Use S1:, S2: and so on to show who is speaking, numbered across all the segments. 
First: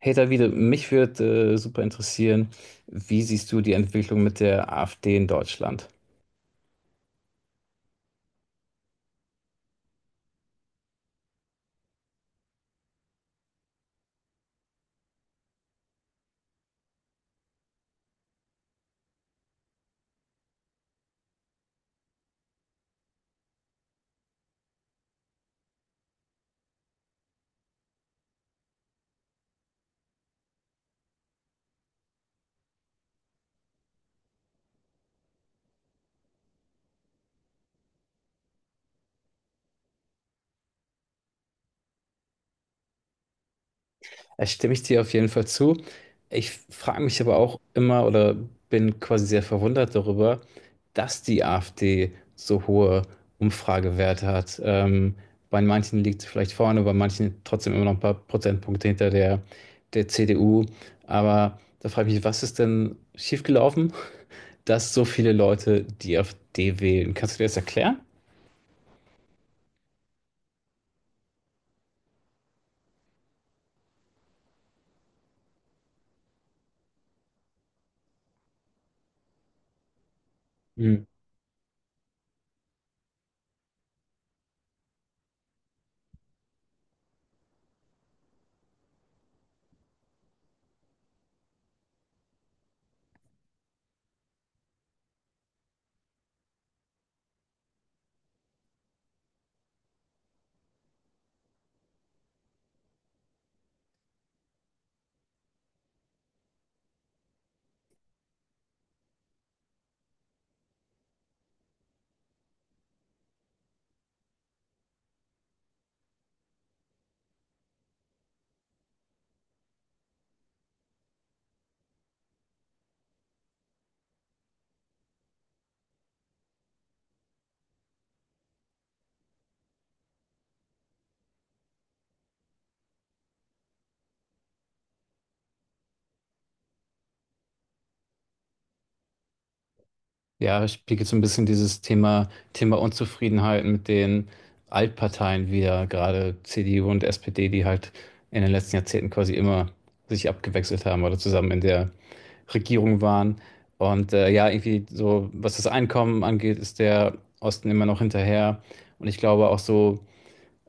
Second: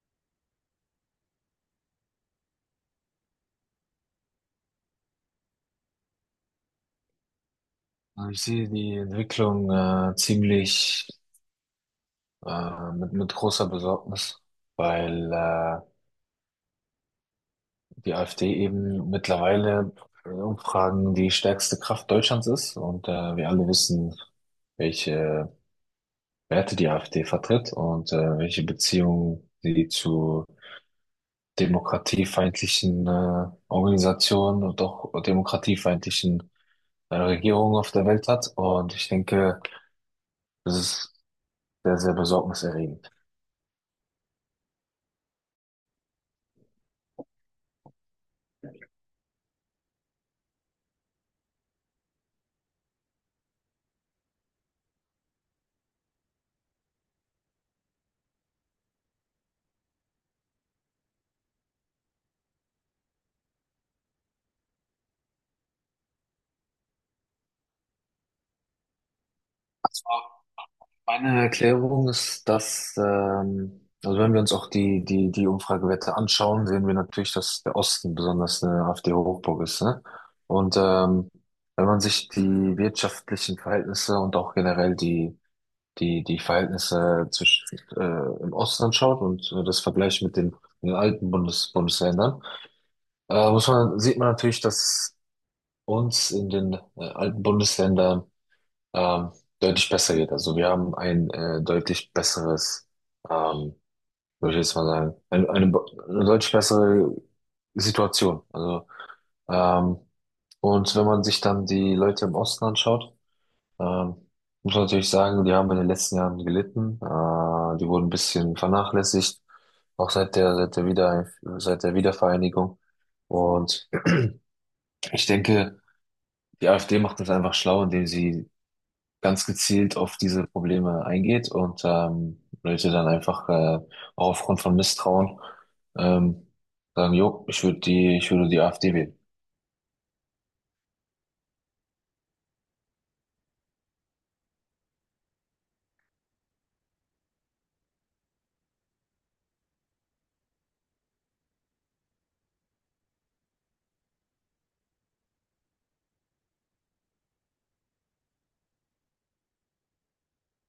S1: Hey Davide, mich würde super interessieren, wie siehst du die Entwicklung mit der AfD in Deutschland?
S2: Also ich sehe die Entwicklung ziemlich mit großer Besorgnis, weil die AfD eben mittlerweile in Umfragen die stärkste Kraft Deutschlands ist und wir alle wissen, welche Werte die AfD vertritt und welche Beziehungen sie zu demokratiefeindlichen Organisationen und auch demokratiefeindlichen Regierungen auf der Welt hat. Und ich denke, das ist sehr, sehr besorgniserregend.
S1: Da stimme ich dir auf jeden Fall zu. Ich frage mich aber auch immer oder bin quasi sehr verwundert darüber, dass die AfD so hohe Umfragewerte hat. Bei manchen liegt sie vielleicht vorne, bei manchen trotzdem immer noch ein paar Prozentpunkte hinter der CDU. Aber da frage ich mich, was ist denn schiefgelaufen, dass so viele Leute die AfD wählen? Kannst du dir das erklären?
S2: Meine Erklärung ist, dass, also wenn wir uns auch die Umfragewerte anschauen, sehen wir natürlich, dass der Osten besonders eine AfD-Hochburg ist, ne? Und
S1: Mhm.
S2: wenn man sich die wirtschaftlichen Verhältnisse und auch generell die Verhältnisse zwischen, im Osten anschaut und das vergleicht mit den alten Bundesländern, sieht man natürlich, dass uns in den alten Bundesländern ähm, deutlich besser geht. Also wir haben ein deutlich besseres, ähm, würde ich jetzt mal sagen, eine deutlich bessere Situation. Ähm, und wenn man sich dann die Leute im Osten anschaut, ähm, muss man natürlich sagen, die haben in den letzten Jahren gelitten. Die wurden ein bisschen vernachlässigt, auch seit der Wiedervereinigung. Und ich denke, die AfD macht das einfach schlau, indem sie ganz gezielt auf diese Probleme eingeht und Leute dann einfach auch aufgrund von Misstrauen ähm, sagen, jo, ich würde die AfD wählen.
S1: Ja, spiegelt so ein bisschen dieses Thema Unzufriedenheit mit den Altparteien wieder, gerade CDU und SPD, die halt in den letzten Jahrzehnten quasi immer sich abgewechselt haben oder zusammen in der Regierung waren. Und ja, irgendwie so, was das Einkommen angeht, ist der Osten immer noch hinterher. Und ich glaube auch so,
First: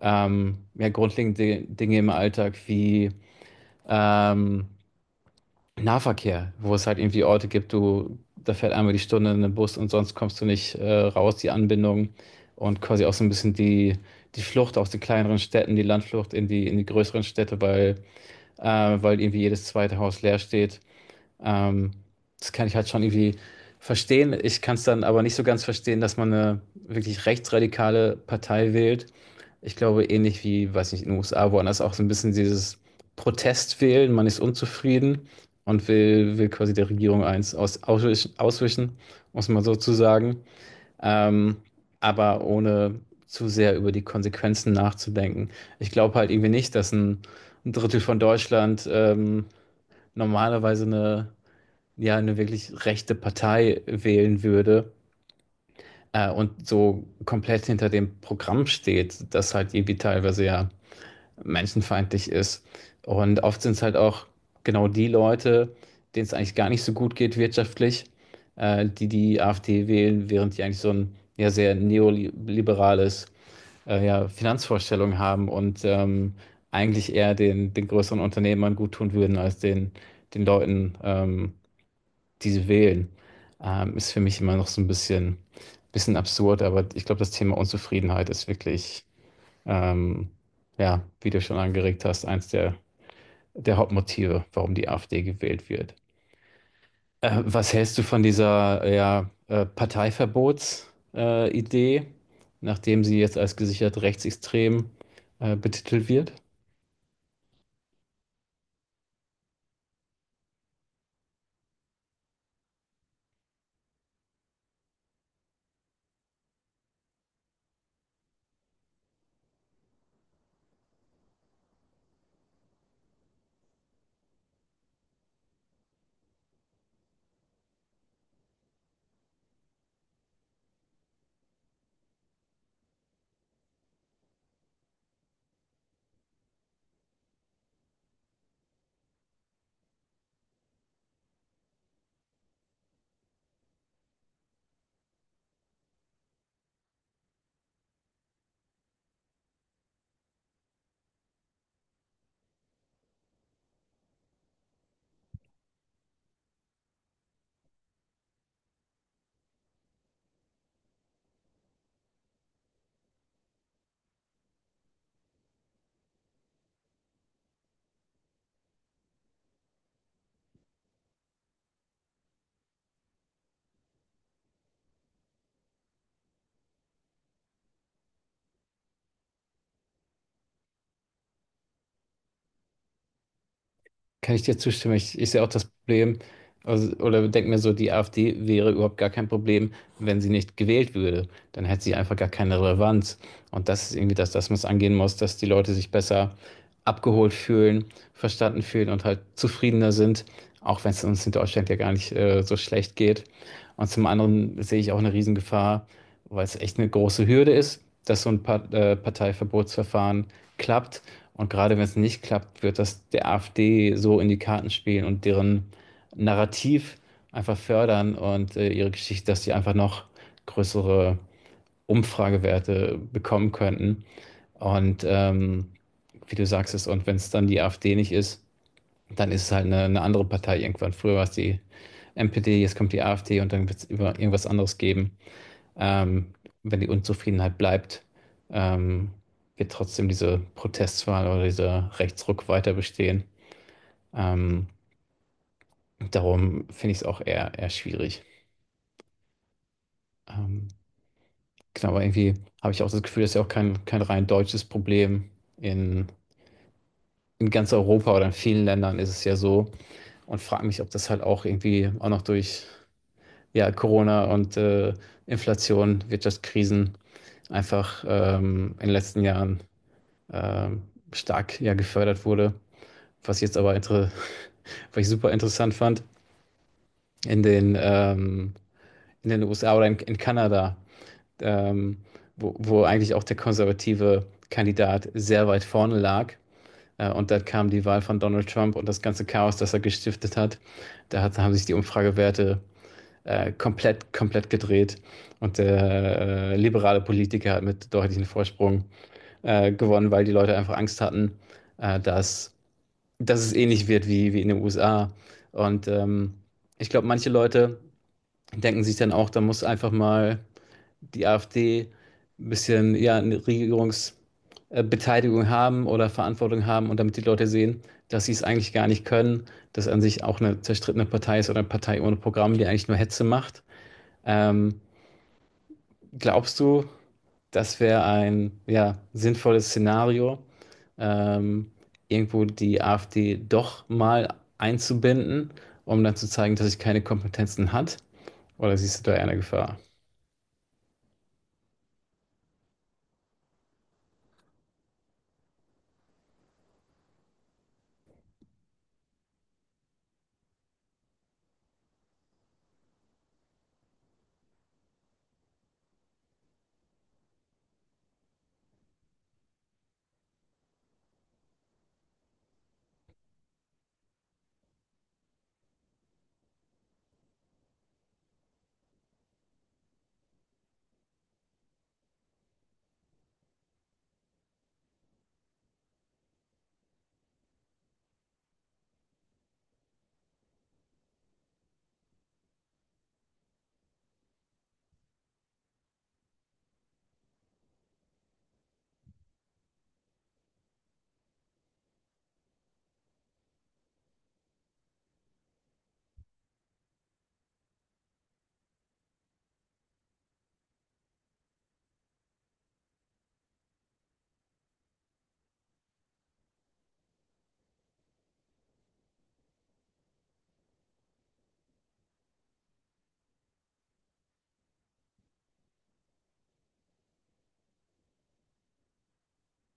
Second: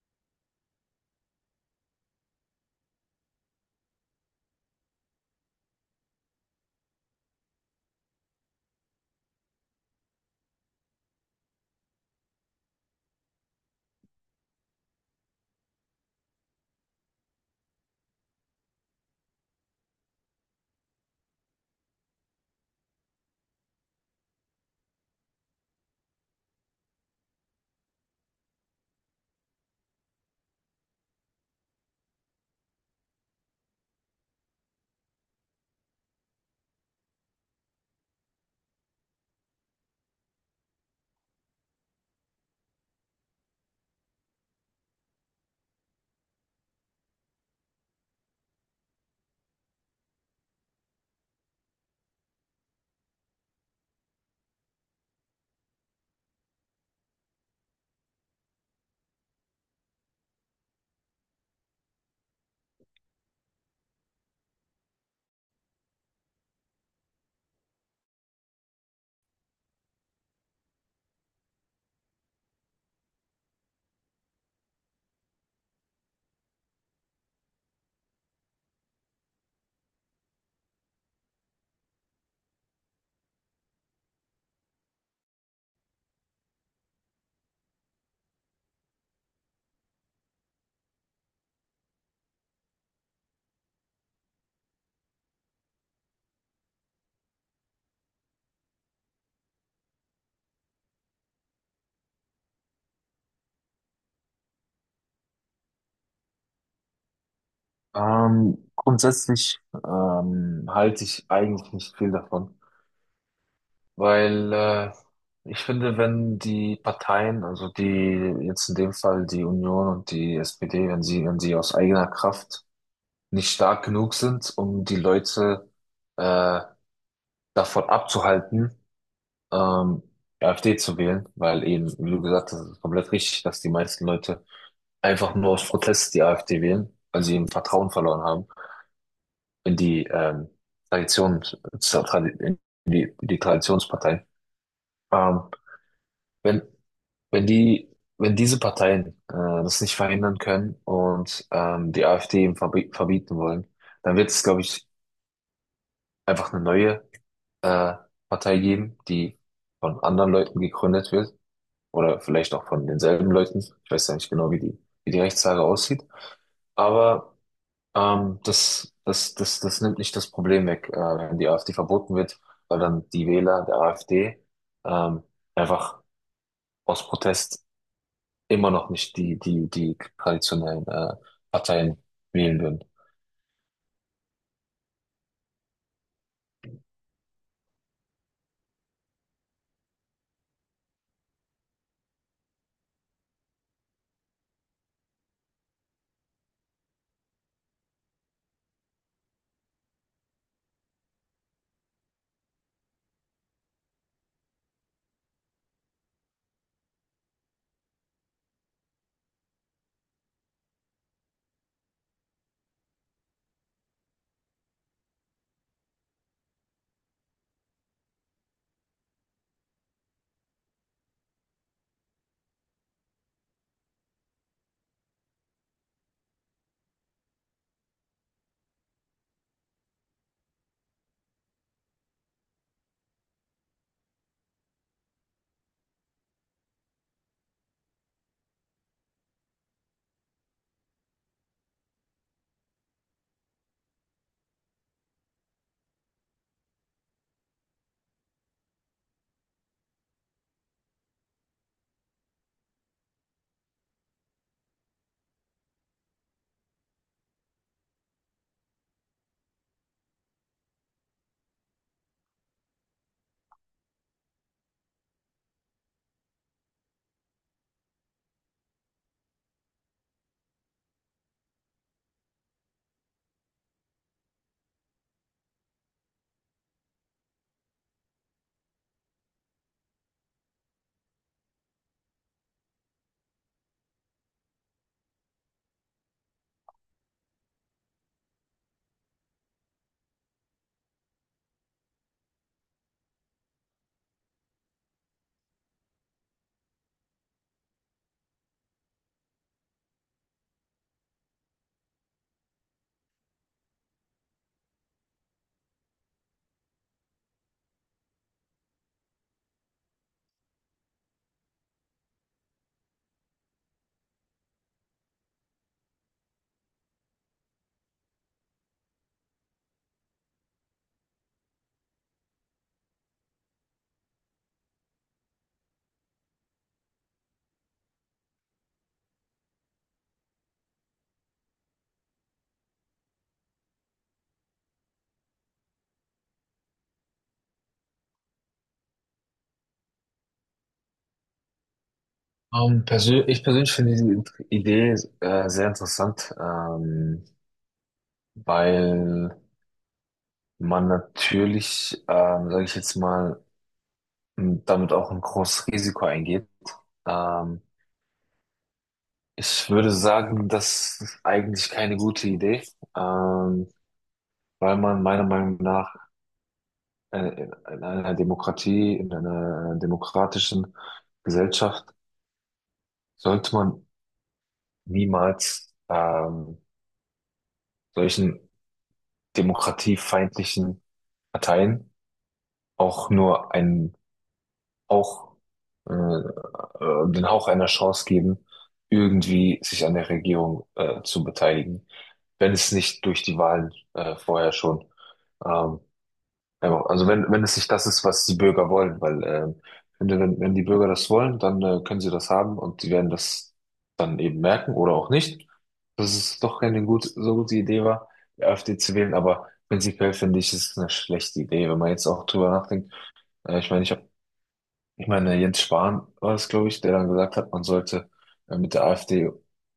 S1: ja, grundlegende Dinge im Alltag wie ähm, Nahverkehr, wo es halt irgendwie Orte gibt, du, da fährt einmal die Stunde ein Bus und sonst kommst du nicht raus, die Anbindung und quasi auch so ein bisschen die Flucht aus den kleineren Städten, die Landflucht in die größeren Städte, weil, äh, weil irgendwie jedes zweite Haus leer steht, ähm, das kann ich halt schon irgendwie verstehen. Ich kann es dann aber nicht so ganz verstehen, dass man eine wirklich rechtsradikale Partei wählt. Ich glaube, ähnlich wie, weiß nicht, in den USA, woanders auch so ein bisschen dieses Protest wählen. Man ist unzufrieden und will quasi der Regierung eins auswischen, um es mal so zu sagen. Ähm, aber ohne zu sehr über die Konsequenzen nachzudenken. Ich glaube halt irgendwie nicht, dass ein Drittel von Deutschland normalerweise eine ja eine wirklich rechte Partei wählen würde und so komplett hinter dem Programm steht, das halt irgendwie teilweise ja menschenfeindlich ist. Und oft sind es halt auch genau die Leute, denen es eigentlich gar nicht so gut geht wirtschaftlich, die AfD wählen, während die eigentlich so ein ja sehr neoliberales ja, Finanzvorstellung haben und eigentlich eher den größeren Unternehmern gut tun würden als den Leuten, die sie wählen, ist für mich immer noch so ein bisschen absurd, aber ich glaube, das Thema Unzufriedenheit ist wirklich, ähm, ja, wie du schon angeregt hast, eins der Hauptmotive, warum die AfD gewählt wird. Was hältst du von dieser, ja, Parteiverbots, Idee, nachdem sie jetzt als gesichert rechtsextrem, betitelt wird?
S2: Grundsätzlich halte ich eigentlich nicht viel davon, weil ich finde, wenn die Parteien, also die jetzt in dem Fall die Union und die SPD, wenn sie aus eigener Kraft nicht stark genug sind, um die Leute äh, davon abzuhalten, ähm, AfD zu wählen, weil eben, wie du gesagt hast, ist komplett richtig, dass die meisten Leute einfach nur aus Protest die AfD wählen, weil sie eben Vertrauen verloren haben in die Tradition, in die Traditionspartei. Ähm, wenn, wenn die, Wenn diese Parteien das nicht verhindern können und die AfD eben verbieten wollen, dann wird es, glaube ich, einfach eine neue äh, Partei geben, die von anderen Leuten gegründet wird oder vielleicht auch von denselben Leuten. Ich weiß ja nicht genau, wie die Rechtslage aussieht. Aber das nimmt nicht das Problem weg, wenn die AfD verboten wird, weil dann die Wähler der AfD ähm, einfach aus Protest immer noch nicht die traditionellen Parteien wählen würden.
S1: Kann ich dir zustimmen? Ich sehe auch das Problem, also, oder denke mir so, die AfD wäre überhaupt gar kein Problem, wenn sie nicht gewählt würde. Dann hätte sie einfach gar keine Relevanz. Und das ist irgendwie das, das man es angehen muss, dass die Leute sich besser abgeholt fühlen, verstanden fühlen und halt zufriedener sind, auch wenn es uns in Deutschland ja gar nicht so schlecht geht. Und zum anderen sehe ich auch eine Riesengefahr, weil es echt eine große Hürde ist, dass so ein Parteiverbotsverfahren klappt und gerade wenn es nicht klappt, wird das der AfD so in die Karten spielen und deren Narrativ einfach fördern und ihre Geschichte, dass sie einfach noch größere Umfragewerte bekommen könnten. Und wie du sagst es, und wenn es dann die AfD nicht ist, dann ist es halt eine andere Partei irgendwann. Früher war es die NPD, jetzt kommt die AfD und dann wird es irgendwas anderes geben, ähm, wenn die Unzufriedenheit bleibt, ähm, wird trotzdem diese Protestwahl oder dieser Rechtsruck weiter bestehen. Ähm, Darum finde ich es auch eher schwierig. Ähm, genau, aber irgendwie habe ich auch das Gefühl, das ist ja auch kein rein deutsches Problem. In, in ganz Europa oder in vielen Ländern ist es ja so. Und frage mich, ob das halt auch irgendwie auch noch durch ja, Corona und Inflation, Wirtschaftskrisen einfach in den letzten Jahren ähm, stark ja, gefördert wurde. Was jetzt aber inter Was ich super interessant fand, in den, in den, USA oder in Kanada, ähm, wo eigentlich auch der konservative Kandidat sehr weit vorne lag. Und dann kam die Wahl von Donald Trump und das ganze Chaos, das er gestiftet hat. Haben sich die Umfragewerte komplett gedreht. Und der liberale Politiker hat mit deutlichem Vorsprung gewonnen, weil die Leute einfach Angst hatten, äh, dass dass es ähnlich wird wie in den USA. Und ich glaube, manche Leute denken sich dann auch, da muss einfach mal die AfD ein bisschen ja, eine Regierungsbeteiligung haben oder Verantwortung haben und damit die Leute sehen, dass sie es eigentlich gar nicht können, dass an sich auch eine zerstrittene Partei ist oder eine Partei ohne Programm, die eigentlich nur Hetze macht. Ähm, Glaubst du, das wäre ein ja, sinnvolles Szenario, ähm, irgendwo die AfD doch mal einzubinden, um dann zu zeigen, dass sie keine Kompetenzen hat. Oder siehst du da eher eine Gefahr?
S2: Persö Ich persönlich finde die Idee sehr interessant, weil man natürlich, sage ich jetzt mal, und damit auch ein großes Risiko eingeht. Ähm, Ich würde sagen, das ist eigentlich keine gute Idee, ähm, weil man meiner Meinung nach äh, in einer Demokratie, in einer demokratischen Gesellschaft sollte man niemals solchen demokratiefeindlichen Parteien auch nur einen auch den Hauch einer Chance geben, irgendwie sich an der Regierung zu beteiligen, wenn es nicht durch die Wahlen vorher schon, ähm, wenn, wenn es nicht das ist, was die Bürger wollen, weil wenn die Bürger das wollen, dann können sie das haben und sie werden das dann eben merken oder auch nicht, dass es doch keine gut, so gute Idee war, die AfD zu wählen, aber prinzipiell finde ich, es ist eine schlechte Idee, wenn man jetzt auch drüber nachdenkt. Äh, ich meine, ich habe Ich meine, Jens Spahn war es, glaube ich, der dann gesagt hat, man sollte mit der AfD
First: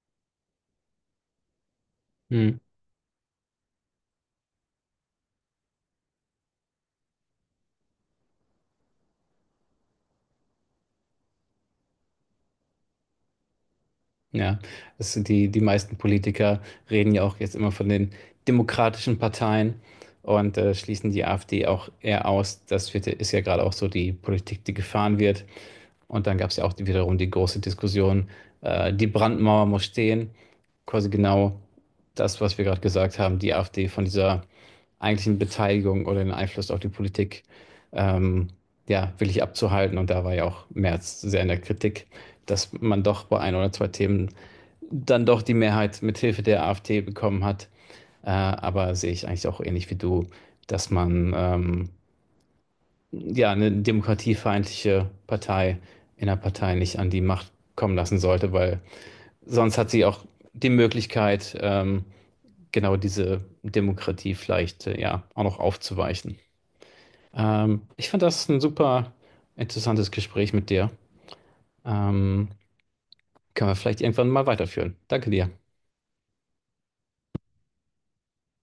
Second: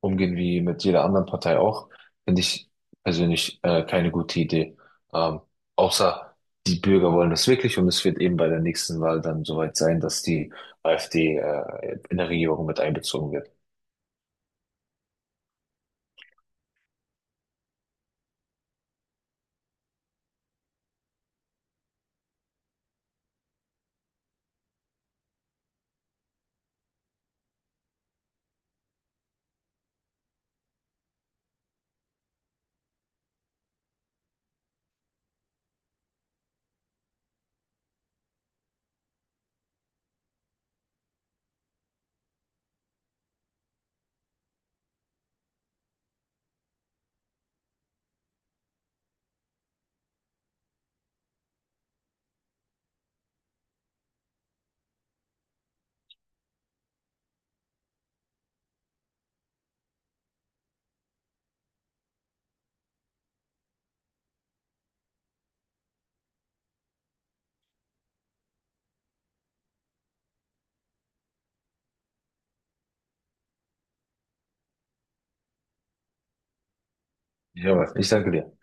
S2: umgehen wie mit jeder anderen Partei auch, finde
S1: Hm.
S2: ich persönlich keine gute Idee. Ähm, Außer die Bürger wollen das wirklich und es wird eben bei der nächsten Wahl dann soweit sein, dass die AfD in der Regierung mit einbezogen wird.
S1: Ja, das sind die meisten Politiker reden ja auch jetzt immer von den demokratischen Parteien und schließen die AfD auch eher aus. Das wird, ist ja gerade auch so die Politik, die gefahren wird. Und dann gab es ja auch wiederum die große Diskussion, die Brandmauer muss stehen. Quasi genau das, was wir gerade gesagt haben, die AfD von dieser eigentlichen Beteiligung oder den Einfluss auf die Politik ähm, ja, wirklich abzuhalten. Und da war ja auch Merz sehr in der Kritik, dass man doch bei ein oder zwei Themen dann doch die Mehrheit mit Hilfe der AfD bekommen hat. Aber sehe ich eigentlich auch ähnlich wie du, dass man ja, eine demokratiefeindliche Partei in der Partei nicht an die Macht kommen lassen sollte, weil sonst hat sie auch die Möglichkeit, genau diese Demokratie vielleicht ja auch noch aufzuweichen. Ich fand das ein super interessantes Gespräch mit dir. Ähm, Können wir vielleicht irgendwann mal weiterführen. Danke dir.
S2: Ja, ich danke dir.